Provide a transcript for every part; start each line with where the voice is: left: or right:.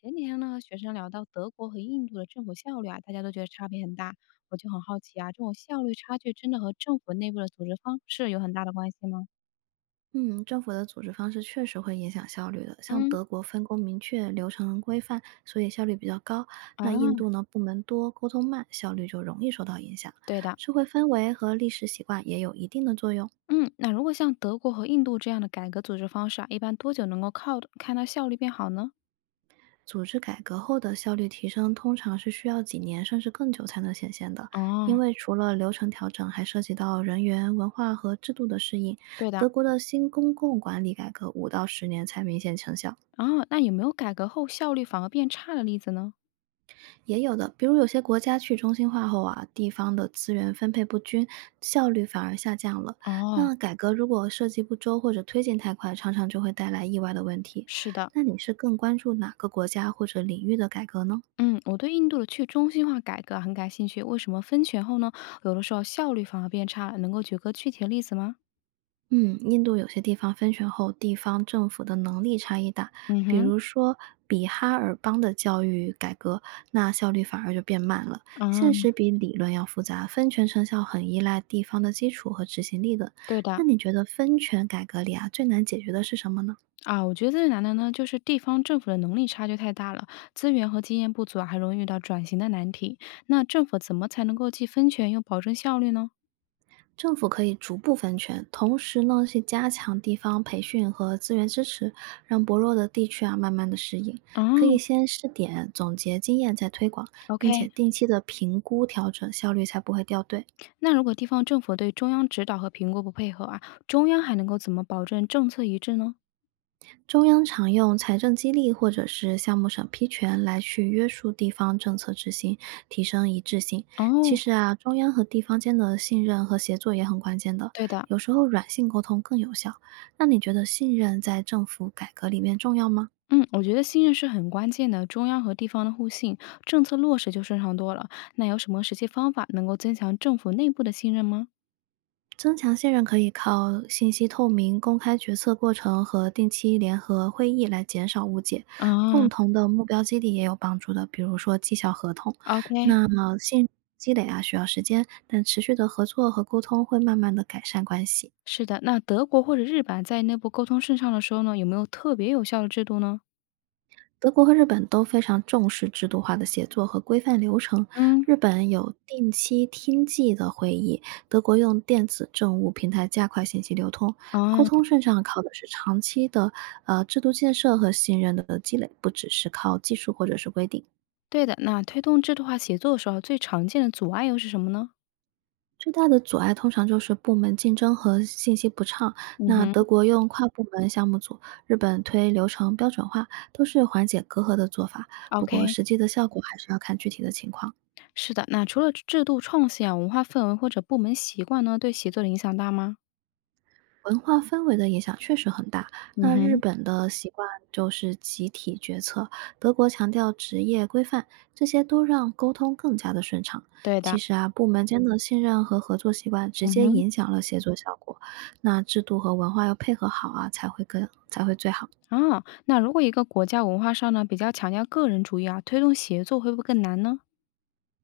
left: 前几天呢，和学生聊到德国和印度的政府效率啊，大家都觉得差别很大。我就很好奇啊，这种效率差距真的和政府内部的组织方式有很大的关系吗？
right: 嗯，政府的组织方式确实会影响效率的。像
left: 嗯，
right: 德国分工明确，流程规范，所以效率比较高。那印
left: 啊，
right: 度呢，部门多，沟通慢，效率就容易受到影响。
left: 对的，
right: 社会氛围和历史习惯也有一定的作用。
left: 嗯，那如果像德国和印度这样的改革组织方式啊，一般多久能够靠看到效率变好呢？
right: 组织改革后的效率提升，通常是需要几年甚至更久才能显现的，
left: 哦，
right: 因为除了流程调整，还涉及到人员、文化和制度的适应。
left: 对的，
right: 德国的新公共管理改革5到10年才明显成效。
left: 哦，那有没有改革后效率反而变差的例子呢？
right: 也有的，比如有些国家去中心化后啊，地方的资源分配不均，效率反而下降了。
left: 哦，
right: 那改革如果设计不周或者推进太快，常常就会带来意外的问题。
left: 是的。
right: 那你是更关注哪个国家或者领域的改革呢？
left: 嗯，我对印度的去中心化改革啊很感兴趣。为什么分权后呢，有的时候效率反而变差了？能够举个具体的例子吗？
right: 嗯，印度有些地方分权后，地方政府的能力差异大，
left: 嗯
right: 比
left: 哼，
right: 如说比哈尔邦的教育改革，那效率反而就变慢了。现实
left: 啊，
right: 比理论要复杂，分权成效很依赖地方的基础和执行力的。
left: 对
right: 那
left: 的。
right: 你觉得分权改革里啊，最难解决的是什么呢？
left: 啊，我觉得最难的呢，就是地方政府的能力差距太大了，资源和经验不足啊，还容易遇到转型的难题。那政府怎么才能够既分权又保证效率呢？
right: 政府可以逐步分权，同时呢是加强地方培训和资源支持，让薄弱的地区啊慢慢的适应。
left: 啊
right: 可以先试点，总结经验再推广，并且
left: ，OK，
right: 定期的评估调整，效率才不会掉队。
left: 那如果地方政府对中央指导和评估不配合啊，中央还能够怎么保证政策一致呢？
right: 中央常用财政激励或者是项目审批权来去约束地方政策执行，提升一致性。其
left: 哦，
right: 实啊，中央和地方间的信任和协作也很关键的，
left: 对的，
right: 有时候软性沟通更有效。那你觉得信任在政府改革里面重要吗？
left: 嗯，我觉得信任是很关键的，中央和地方的互信，政策落实就顺畅多了。那有什么实际方法能够增强政府内部的信任吗？
right: 增强信任可以靠信息透明、公开决策过程和定期联合会议来减少误解。共
left: 啊
right: 同的目标激励也有帮助的，比如说绩效合同。
left: ，OK，
right: 那么信任积累啊需要时间，但持续的合作和沟通会慢慢的改善关系。
left: 是的。那德国或者日本在内部沟通顺畅的时候呢，有没有特别有效的制度呢？
right: 德国和日本都非常重视制度化的协作和规范流程。
left: 嗯，
right: 日本有定期听记的会议，德国用电子政务平台加快信息流通，
left: 啊，
right: 沟通顺畅靠的是长期的制度建设和信任的积累，不只是靠技术或者是规定。
left: 对的。那推动制度化协作的时候，最常见的阻碍又是什么呢？
right: 最大的阻碍通常就是部门竞争和信息不畅。
left: 嗯
right: 那
left: 哼
right: 德国用跨部门项目组，日本推流程标准化，都是缓解隔阂的做法。不过
left: ，OK，
right: 实际的效果还是要看具体的情况。
left: 是的。那除了制度创新啊，文化氛围或者部门习惯呢，对协作的影响大吗？
right: 文化氛围的影响确实很大。
left: 嗯
right: 那日
left: 哼，
right: 本的习惯就是集体决策，德国强调职业规范，这些都让沟通更加的顺畅。
left: 对
right: 其
left: 的。
right: 实啊，部门间的信任和合作习惯直
left: 嗯
right: 接
left: 哼。
right: 影响了协作效果。那制度和文化要配合好啊，才会最好。
left: 啊，那如果一个国家文化上呢比较强调个人主义啊，推动协作会不会更难呢？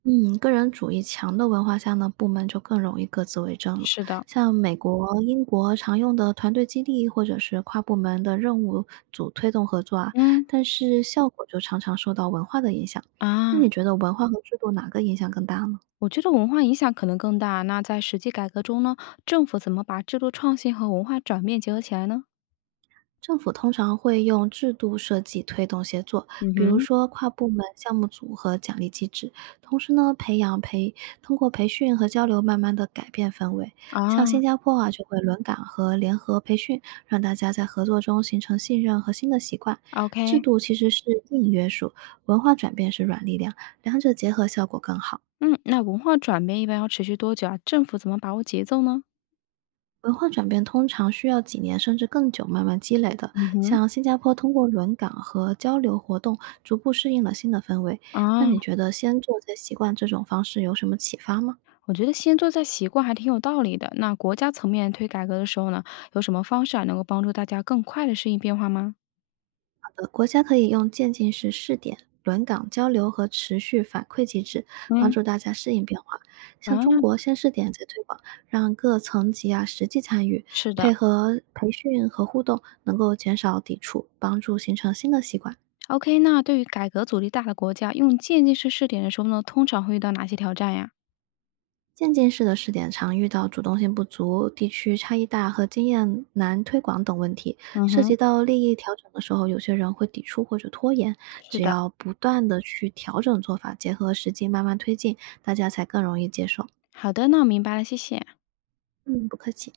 right: 嗯，个人主义强的文化下呢，部门就更容易各自为政了。
left: 是的，
right: 像美国、英国常用的团队激励，或者是跨部门的任务组推动合作啊，
left: 嗯，
right: 但是效果就常常受到文化的影响。那
left: 啊，
right: 你觉得文化和制度哪个影响更大呢？
left: 我觉得文化影响可能更大。那在实际改革中呢，政府怎么把制度创新和文化转变结合起来呢？
right: 政府通常会用制度设计推动协作，
left: 嗯
right: 比如
left: 哼。
right: 说跨部门项目组和奖励机制。同时呢，培养培通过培训和交流，慢慢的改变氛围。像
left: 啊
right: 新加坡啊，就会轮岗和联合培训，让大家在合作中形成信任和新的习惯。制
left: ，OK，
right: 度其实是硬约束，文化转变是软力量，两者结合效果更好。
left: 嗯，那文化转变一般要持续多久啊？政府怎么把握节奏呢？
right: 文化转变通常需要几年甚至更久慢慢积累的。
left: 嗯哼，
right: 像新加坡通过轮岗和交流活动，逐步适应了新的氛围。那
left: 啊，
right: 你觉得先做再习惯这种方式有什么启发吗？
left: 我觉得先做再习惯还挺有道理的。那国家层面推改革的时候呢，有什么方式啊能够帮助大家更快的适应变化吗？
right: 好的，国家可以用渐进式试点、轮岗交流和持续反馈机制，帮
left: 嗯，
right: 助大家适应变化。像中
left: 啊。
right: 国先试点再推广，让各层级啊实际参与，
left: 是
right: 配
left: 的
right: 合培训和互动，能够减少抵触，帮助形成新的习惯。
left: ，OK。那对于改革阻力大的国家，用渐进式试点的时候呢，通常会遇到哪些挑战呀？
right: 渐进式的试点常遇到主动性不足、地区差异大和经验难推广等问题。
left: 嗯
right: 涉及
left: 哼。
right: 到利益调整的时候，有些人会抵触或者拖延。
left: 是
right: 只
left: 的，
right: 要不断的去调整做法，结合实际慢慢推进，大家才更容易接受。
left: 好的，那我明白了，谢谢。
right: 嗯，不客气。